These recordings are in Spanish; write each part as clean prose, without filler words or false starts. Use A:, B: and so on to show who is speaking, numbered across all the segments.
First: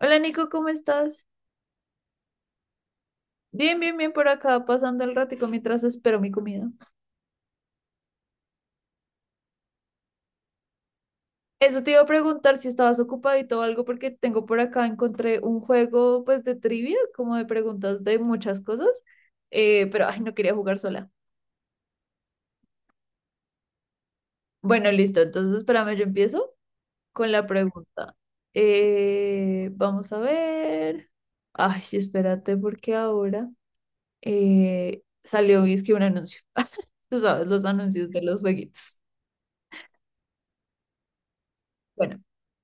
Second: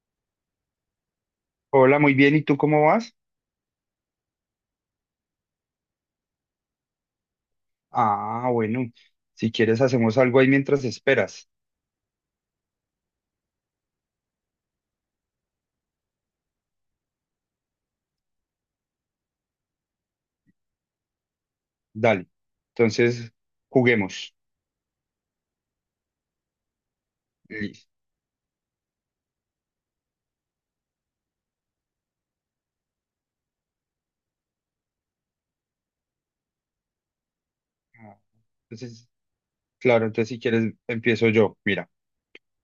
A: Hola Nico, ¿cómo estás?
B: Hola, muy bien. ¿Y tú cómo vas?
A: Bien, bien, bien por acá, pasando el ratico mientras espero mi comida.
B: Ah, bueno. Si quieres, hacemos algo ahí mientras esperas.
A: Eso te iba a preguntar si estabas ocupadito o algo, porque tengo por acá, encontré un juego pues de trivia, como de preguntas de muchas cosas, pero ay, no quería jugar sola.
B: Dale. Entonces, juguemos.
A: Bueno, listo, entonces espérame, yo empiezo con la
B: Listo.
A: pregunta. Vamos a ver. Ay, sí, espérate, porque ahora salió, es que un anuncio. Tú sabes, los anuncios
B: Ah,
A: de los jueguitos.
B: entonces, claro, entonces si quieres, empiezo yo. Mira,
A: Bueno,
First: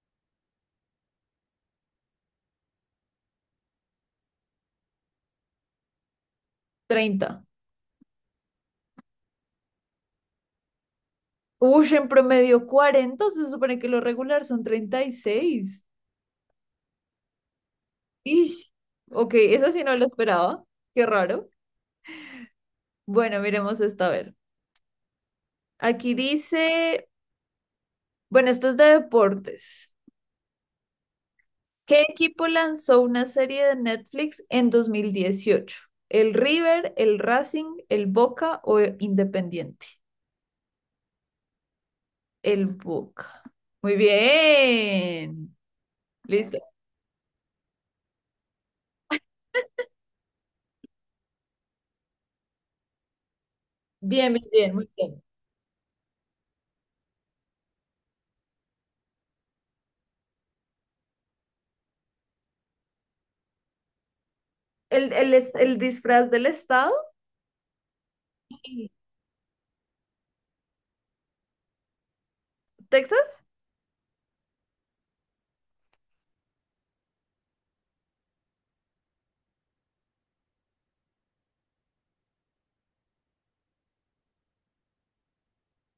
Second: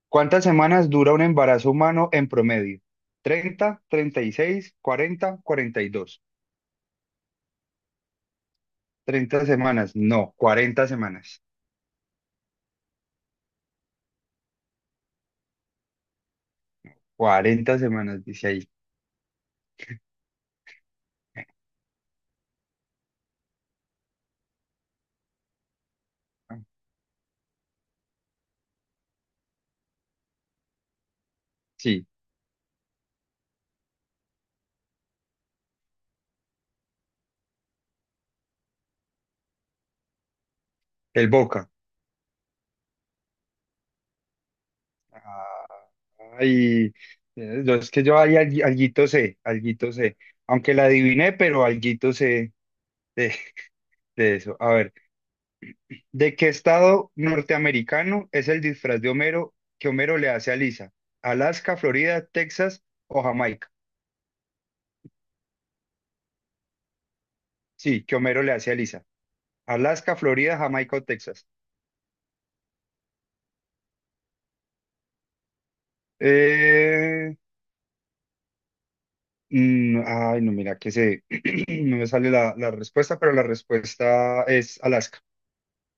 B: ¿cuántas semanas dura un embarazo humano en promedio? 30, 36, 40, 42
A: 30.
B: 30 semanas. No, 40 semanas.
A: Uy, en promedio 40, se supone que lo regular son 36.
B: 40 semanas, dice ahí.
A: Ish. Ok, esa sí no la esperaba. Qué raro. Bueno, miremos esta a ver. Aquí
B: Ah,
A: dice, bueno, esto es de deportes. ¿Qué
B: sí,
A: equipo lanzó una serie de Netflix en 2018? ¿El River, el Racing, el Boca o el Independiente?
B: el Boca.
A: El Boca. Muy bien.
B: Ah.
A: Listo.
B: Ay, es que yo ahí alguito sé, alguito sé. Aunque la adiviné, pero alguito sé de,
A: Bien,
B: de
A: bien,
B: eso. A
A: bien, muy
B: ver,
A: bien.
B: ¿de qué estado norteamericano es el disfraz de Homero que Homero le hace a Lisa? ¿Alaska, Florida, Texas o Jamaica?
A: ¿El disfraz del estado?
B: Sí, que Homero le hace a
A: Sí.
B: Lisa. ¿Alaska, Florida, Jamaica o Texas?
A: ¿Texas?
B: Eh, ay, no, mira, que se no me sale la respuesta, pero la respuesta es Alaska.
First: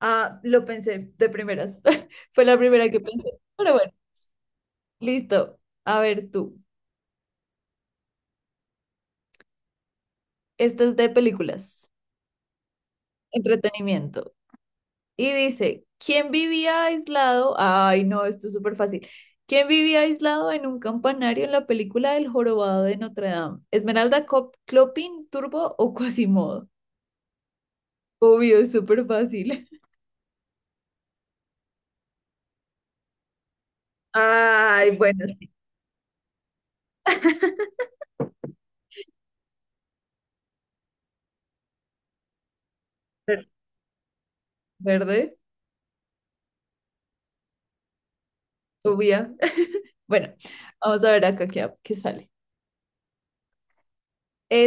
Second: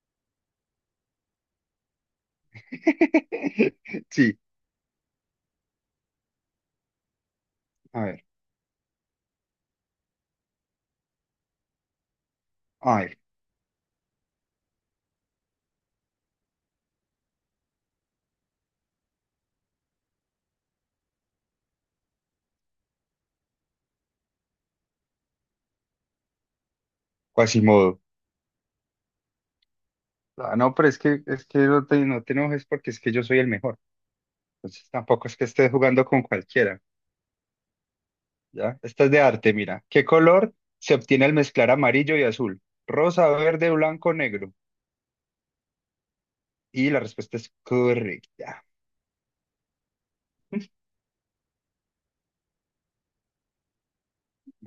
A: Ah, lo pensé de primeras. Fue la primera que pensé. Pero bueno,
B: Sí,
A: listo. A ver tú.
B: a ver.
A: Esto es de películas,
B: A ver.
A: entretenimiento. Y dice, ¿quién vivía aislado? Ay, no, esto es súper fácil. ¿Quién vivía aislado en un campanario en la película El jorobado de Notre Dame? ¿Esmeralda, Clopin, Turbo o Quasimodo?
B: Quasimodo.
A: Obvio, es súper fácil.
B: Ah, no, pero es que no te enojes porque es que yo soy el mejor. Entonces
A: Ay, bueno,
B: tampoco es que
A: sí.
B: estés jugando con cualquiera, ¿ya? Esta es de arte, mira. ¿Qué color se obtiene al mezclar amarillo y azul? Rosa, verde, blanco, negro.
A: Verde,
B: Y la respuesta es correcta.
A: obvia. Bueno, vamos a ver acá qué sale.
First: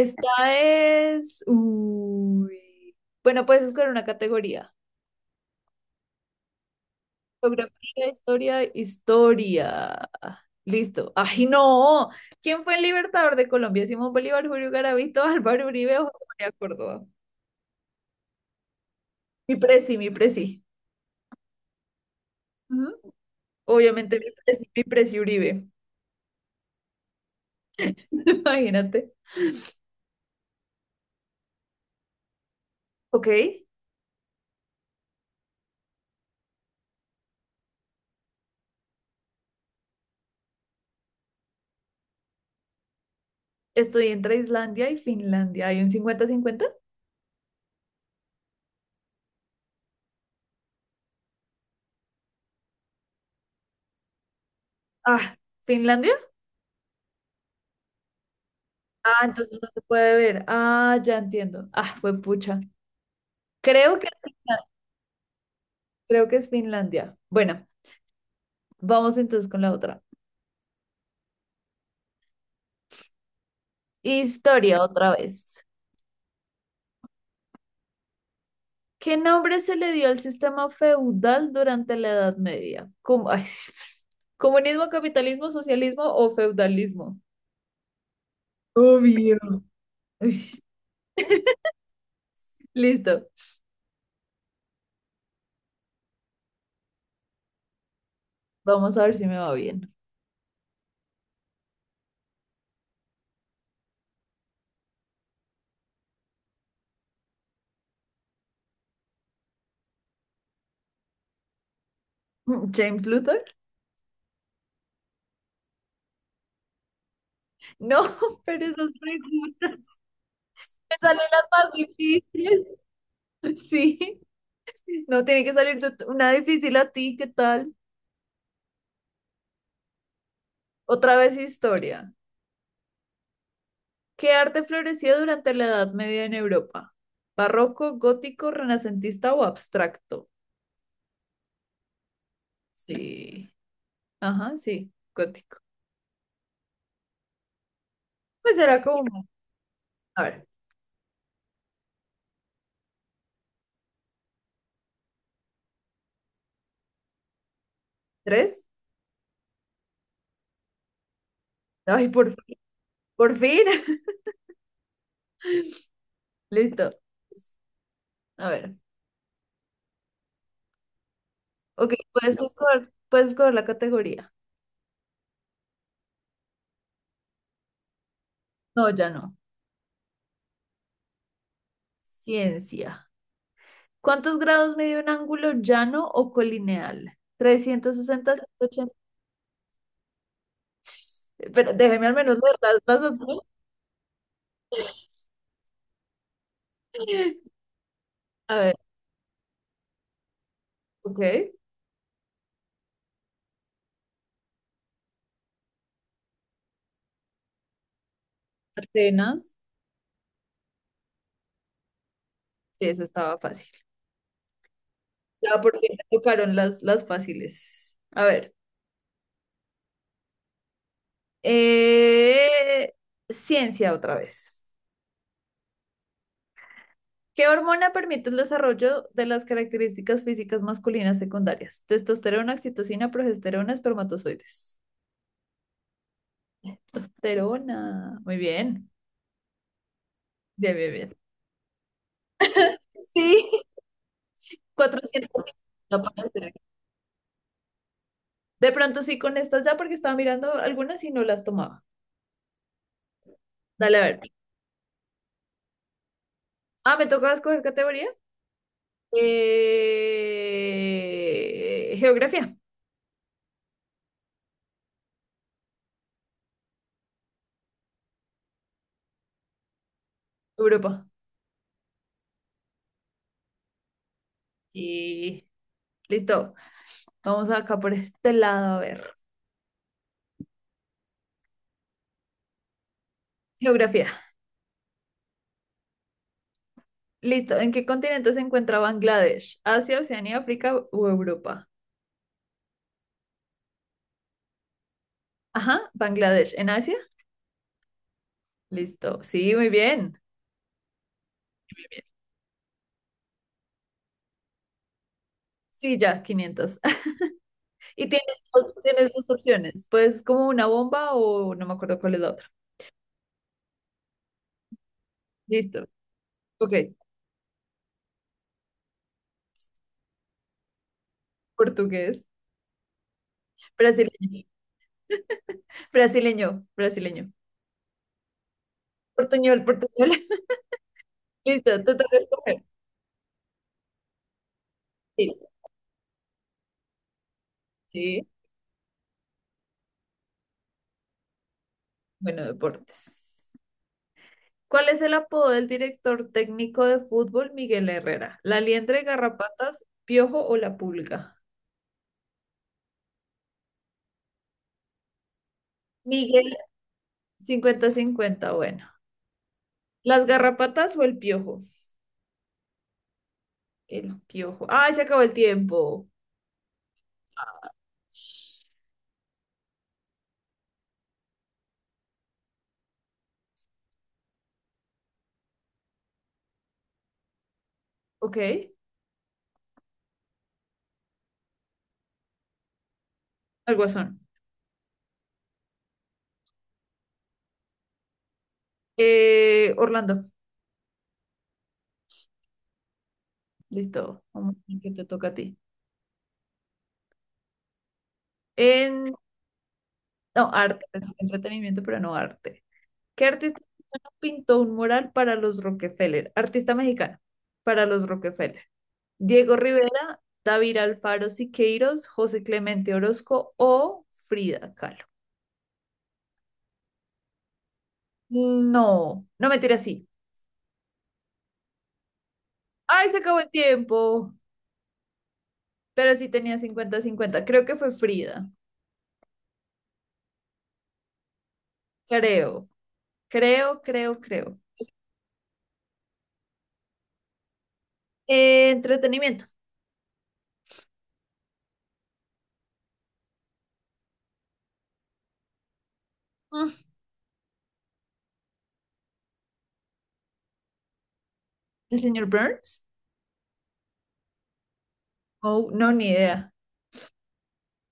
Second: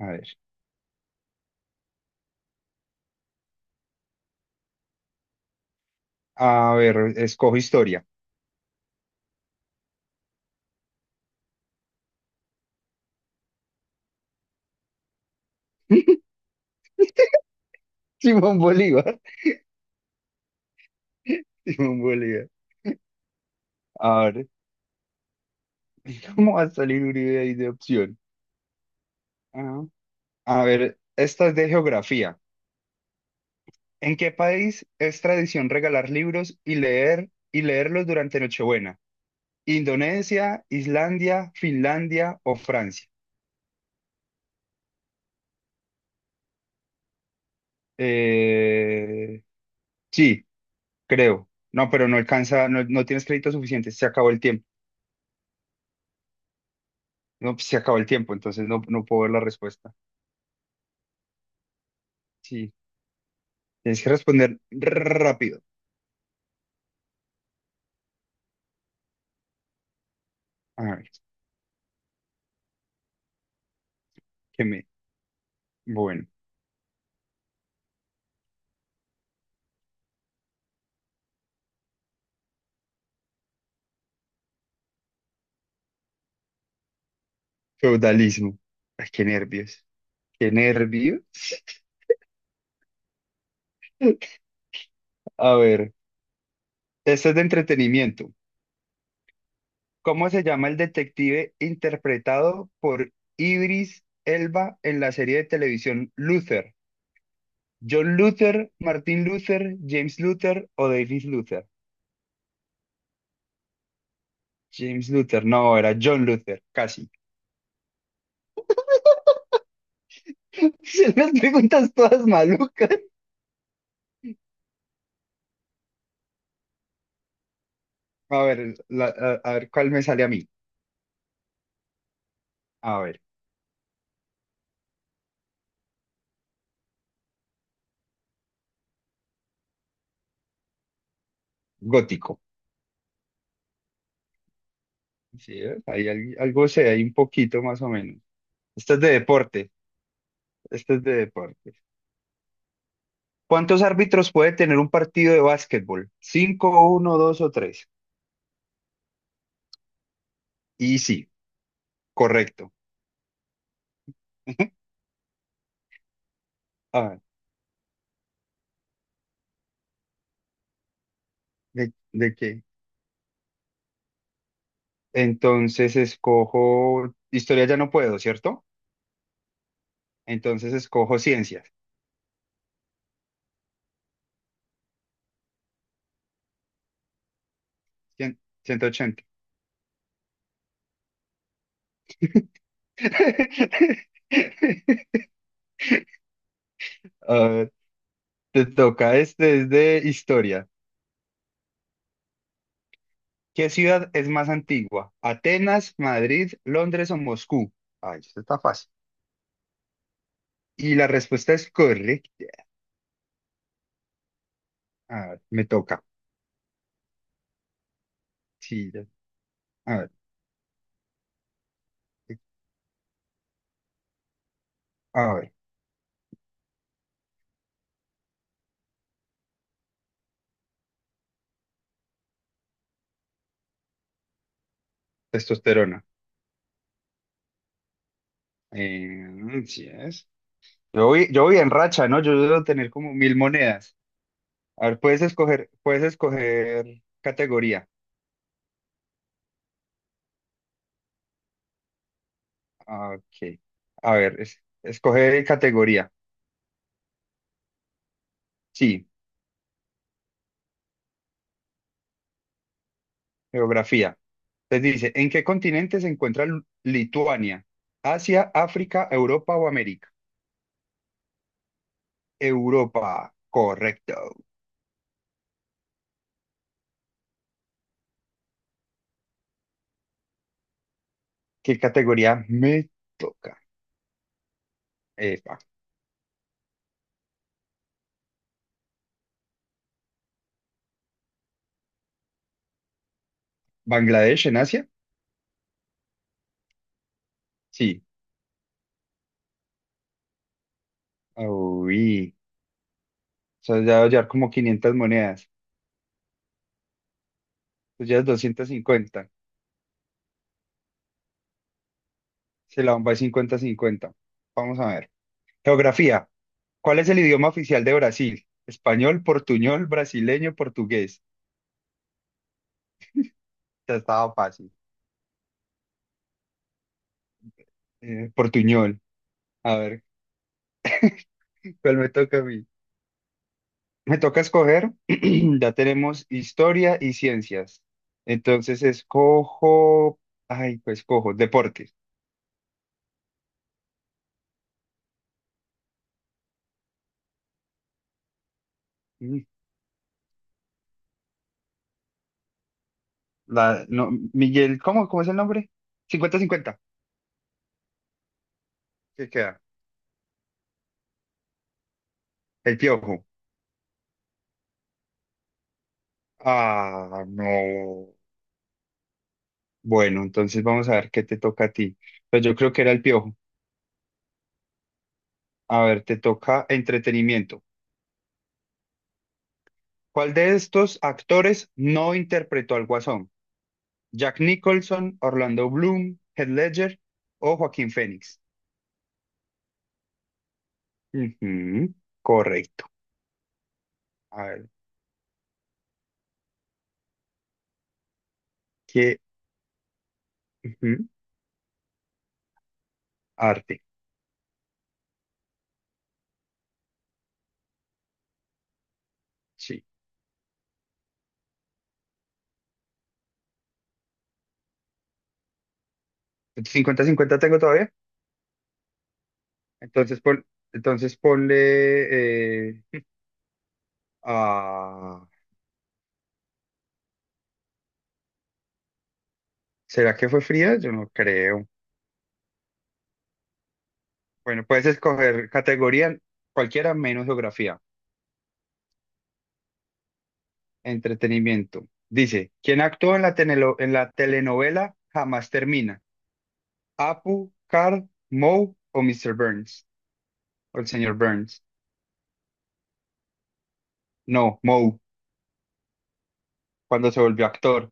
B: A ver,
A: es. Uy. Bueno, puedes escoger una categoría.
B: a ver, escojo historia.
A: Geografía, historia. Listo. ¡Ay, no! ¿Quién fue el libertador de Colombia? Simón Bolívar, Julio Garavito, Álvaro Uribe o José María Córdoba.
B: Simón Bolívar,
A: Mi presi, mi presi.
B: Simón Bolívar.
A: Ujú. Obviamente
B: A ver,
A: mi presi Uribe.
B: ¿cómo va a salir Uribe ahí de opción?
A: Imagínate.
B: Ah, a ver, esta es de geografía.
A: Ok.
B: ¿En qué país es tradición regalar libros y leer y leerlos durante Nochebuena? ¿Indonesia, Islandia, Finlandia o Francia?
A: Estoy entre Islandia y Finlandia. ¿Hay un 50 cincuenta?
B: Eh, sí, creo. No, pero no alcanza, no, no tienes crédito suficiente. Se acabó el tiempo.
A: Ah, ¿Finlandia?
B: No, pues, se acabó el tiempo, entonces no, no puedo
A: Ah,
B: ver la
A: entonces no se
B: respuesta.
A: puede ver. Ah, ya entiendo. Ah, fue pucha.
B: Sí,
A: Creo
B: tienes
A: que
B: que
A: es
B: responder
A: Finlandia.
B: rápido.
A: Creo que es Finlandia. Bueno, vamos entonces con la otra.
B: A ver, que
A: Historia
B: me.
A: otra vez.
B: Bueno,
A: ¿Qué nombre se le dio al sistema feudal durante la Edad Media? Ay, ¿comunismo, capitalismo, socialismo o feudalismo?
B: feudalismo. Ay, qué
A: Obvio.
B: nervios.
A: Uy,
B: Qué nervios.
A: listo.
B: A ver, esto es de entretenimiento.
A: Vamos a ver si me va bien.
B: ¿Cómo se llama el detective interpretado por Idris Elba en la serie de televisión Luther? ¿John Luther, Martin Luther, James Luther o David Luther?
A: ¿James Luther?
B: James Luther, no, era John Luther, casi.
A: No, pero esas preguntas me
B: ¿Se
A: salen
B: las
A: las más
B: preguntas todas
A: difíciles.
B: malucas.
A: Sí. No tiene que salir una difícil a ti, ¿qué tal?
B: A ver, a ver cuál me sale a mí.
A: Otra vez historia.
B: A ver,
A: ¿Qué arte floreció durante la Edad Media en Europa? ¿Barroco, gótico, renacentista o abstracto?
B: gótico.
A: Sí. Ajá, sí, gótico.
B: Sí, ¿ves? Algo se hay un poquito más o menos.
A: Pues era
B: Esto es de
A: como,
B: deporte.
A: a ver,
B: Esto es de deporte. ¿Cuántos árbitros puede tener un partido de básquetbol? ¿Cinco, uno, dos o tres?
A: tres.
B: Y sí,
A: Ay, por fin,
B: correcto.
A: por fin. Listo.
B: A ver,
A: A ver,
B: ¿de,
A: ok,
B: de
A: puedes
B: qué?
A: escoger, puedes escoger la categoría.
B: Entonces escojo, historia ya no puedo, ¿cierto?
A: No, ya no.
B: Entonces escojo ciencias.
A: Ciencia. ¿Cuántos grados mide un ángulo llano o colineal? 360,
B: Cien-
A: ciento
B: ciento
A: ochenta.
B: ochenta.
A: Pero déjeme al menos leer las opciones.
B: A ver,
A: A
B: te
A: ver,
B: toca, este es de historia.
A: ok.
B: ¿Qué ciudad es más antigua? ¿Atenas, Madrid, Londres o Moscú? Ay, esto está fácil.
A: Atenas,
B: Y la respuesta es correcta.
A: sí, eso estaba fácil.
B: A ver,
A: Ya
B: me
A: por fin
B: toca.
A: me tocaron las fáciles. A ver,
B: Sí, ya. A ver.
A: eh, ciencia otra vez.
B: A ver,
A: ¿Qué hormona permite el desarrollo de las características físicas masculinas secundarias? Testosterona, oxitocina, progesterona, espermatozoides.
B: testosterona.
A: Testosterona. Muy bien.
B: Sí es.
A: Bien, bien, bien.
B: Yo voy en racha, ¿no? Yo debo tener como mil
A: Sí.
B: monedas. A ver,
A: 400. No
B: puedes
A: puede ser.
B: escoger categoría.
A: De pronto sí con estas ya porque estaba mirando algunas y no las tomaba.
B: Ah, ok.
A: Dale, a
B: A
A: ver.
B: ver, escoger categoría.
A: Ah, me toca escoger categoría.
B: Sí,
A: Geografía,
B: geografía. Les dice, ¿en qué continente se encuentra Lituania? ¿Asia, África, Europa o América?
A: Europa.
B: Europa, correcto.
A: Y listo. Vamos acá por este lado a ver.
B: ¿Qué categoría me toca?
A: Geografía.
B: Epa.
A: Listo. ¿En qué continente se encuentra Bangladesh? ¿Asia, Oceanía, África o Europa?
B: ¿Bangladesh en Asia?
A: Ajá, Bangladesh. ¿En Asia?
B: Sí.
A: Listo. Sí, muy bien.
B: Uy. O sea, ya debe llevar como 500 monedas.
A: Sí, ya, 500.
B: Tú
A: Y
B: llevas
A: tienes
B: doscientas
A: dos, tienes dos
B: cincuenta
A: opciones. Pues como una bomba o no me acuerdo cuál es la otra.
B: Se la bomba es 50-50. Vamos a ver.
A: Listo.
B: Geografía.
A: Ok.
B: ¿Cuál es el idioma oficial de Brasil? Español, portuñol, brasileño, portugués.
A: Portugués.
B: Ya estaba
A: Brasileño.
B: fácil.
A: Brasileño. Brasileño.
B: Portuñol.
A: Portuñol,
B: A ver,
A: portuñol. Listo, te
B: ¿cuál me
A: toca
B: toca a
A: escoger.
B: mí? Me toca escoger.
A: Sí,
B: Ya tenemos historia y ciencias.
A: sí.
B: Entonces escojo. Ay, pues escojo. Deportes.
A: Bueno, deportes. ¿Cuál es el apodo del director técnico de fútbol Miguel Herrera? ¿La liendre,
B: Mm,
A: garrapatas, piojo o la pulga?
B: La, no, Miguel, ¿cómo, cómo es el nombre? cincuenta
A: Miguel,
B: cincuenta
A: 50-50, bueno.
B: ¿Qué queda?
A: ¿Las garrapatas o el piojo?
B: El piojo.
A: El piojo. ¡Ay, se acabó el tiempo!
B: Ah, no. Bueno, entonces vamos a ver qué te toca a ti. Pues yo creo que era el piojo. A ver, te toca entretenimiento.
A: Ok,
B: ¿Cuál de estos actores no interpretó al Guasón?
A: al guasón.
B: ¿Jack Nicholson, Orlando Bloom, Heath Ledger o Joaquín Phoenix?
A: Orlando,
B: Ujú, correcto.
A: listo.
B: A
A: Vamos,
B: ver,
A: que te toca a ti. En,
B: ¿qué?
A: no, arte,
B: Ujú,
A: entretenimiento, pero no arte. ¿Qué artista
B: arte.
A: mexicano pintó un mural para los Rockefeller? Artista mexicano, para los Rockefeller. Diego
B: Sí.
A: Rivera, David Alfaro Siqueiros, José Clemente Orozco o Frida Kahlo.
B: 50-50 tengo todavía.
A: No, no me tira así.
B: Entonces, pon- entonces ponle...
A: Ay, se acabó el tiempo.
B: ah,
A: Pero sí tenía 50-50, creo que fue Frida.
B: ¿será que fue fría? Yo no creo.
A: Creo, creo, creo, creo.
B: Bueno, puedes escoger categoría cualquiera menos geografía.
A: Entretenimiento.
B: Entretenimiento. Dice, ¿quién actuó en la, en la telenovela Jamás Termina?
A: Mm,
B: ¿Apu, Carl, Moe o Mr. Burns? O el señor Burns.
A: ¿El señor Burns?
B: No, Moe,
A: Oh, no, ni idea.
B: cuando se volvió actor.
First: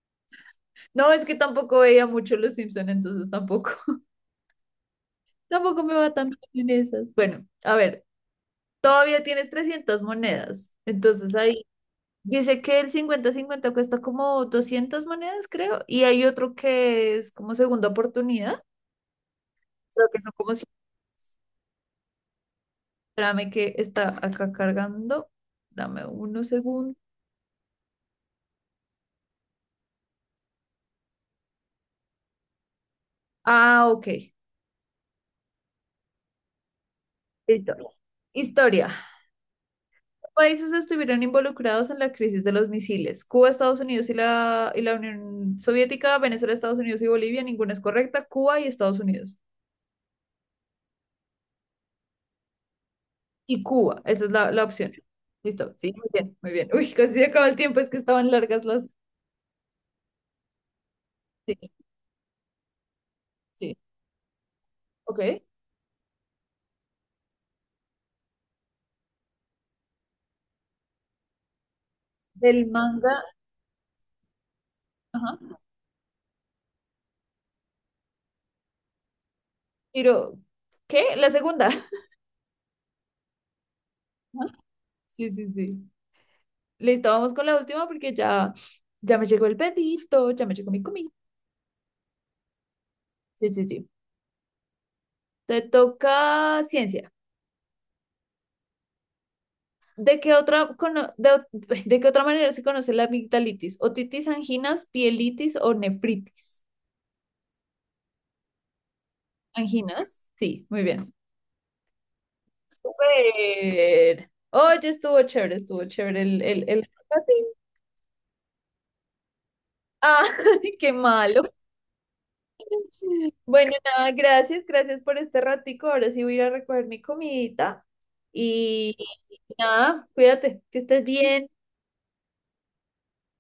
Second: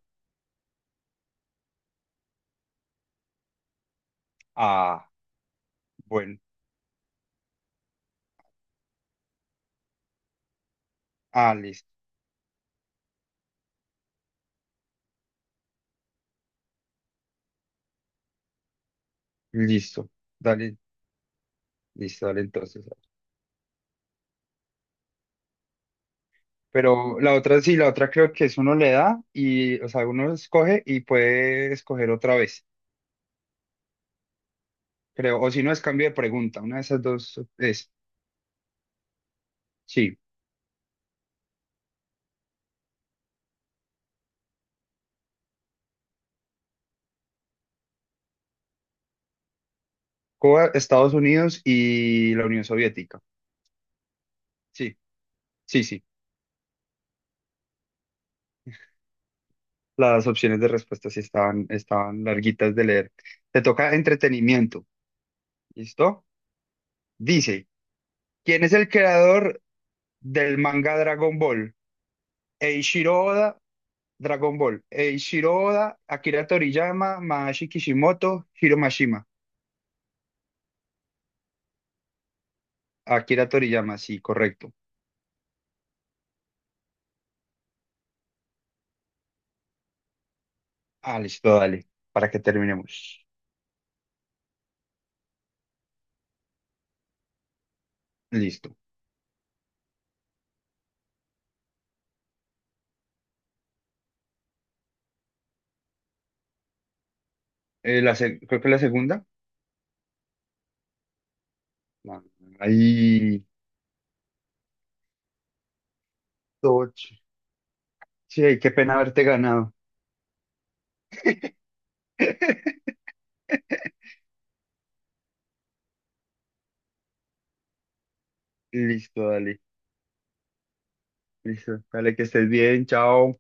A: No, es que tampoco veía mucho Los Simpson, entonces tampoco.
B: Ah,
A: Tampoco me va tan
B: bueno.
A: bien en esas. Bueno, a ver, todavía tienes 300 monedas. Entonces
B: Ah,
A: ahí
B: listo.
A: dice que el 50-50 cuesta como 200 monedas, creo. Y hay otro que es como segunda oportunidad. Creo
B: Listo.
A: que son como.
B: Dale, listo, dale entonces.
A: Espérame que está acá cargando. Dame unos segundos.
B: Pero la otra sí, la otra creo que es uno le da y, o sea, uno escoge y puede escoger otra vez.
A: Ah, ok.
B: Creo, o si no es cambio de pregunta, una de esas dos
A: Listo.
B: es.
A: Historia.
B: Sí,
A: Países estuvieron involucrados en la crisis de los misiles. Cuba, Estados Unidos y la Unión Soviética, Venezuela, Estados Unidos y Bolivia. Ninguna es correcta. Cuba y Estados Unidos.
B: Cuba, Estados Unidos y la Unión Soviética.
A: Y Cuba. Esa es la opción.
B: Sí,
A: Listo.
B: sí,
A: Sí,
B: sí.
A: muy bien, muy bien. Uy, casi se acaba el tiempo, es que estaban largas las.
B: Las opciones de respuesta sí estaban,
A: Sí,
B: estaban larguitas de leer. Te
A: sí.
B: toca entretenimiento.
A: Ok.
B: ¿Listo? Dice, ¿quién es el creador del manga Dragon Ball?
A: Del manga.
B: Eiichiro Oda, Dragon Ball. Eiichiro
A: Ajá.
B: Oda, Akira Toriyama, Masashi Kishimoto, Hiro Mashima.
A: Tiro. ¿Qué? La segunda.
B: Akira Toriyama, sí,
A: Ajá.
B: correcto.
A: Sí, sí, sí. Listo, vamos con la última porque ya me llegó el pedito, ya me llegó mi comida.
B: Ah, listo, dale, para que terminemos.
A: Sí, sí, sí. Te toca ciencia.
B: Listo.
A: ¿De qué otra, de qué otra manera se conoce la amigdalitis? ¿Otitis, anginas, pielitis o nefritis?
B: La creo que la segunda.
A: Anginas, sí, muy bien.
B: No, ahí,
A: Súper. Oye, estuvo chévere el
B: toch.
A: ratín.
B: Sí, qué pena haberte ganado.
A: Ah, qué malo. Bueno, nada, gracias, gracias por este ratico. Ahora sí voy a ir a recoger mi comidita. Y
B: Listo, dale.
A: nada, cuídate, que estés bien.
B: Listo. Dale, que estés bien. Chao.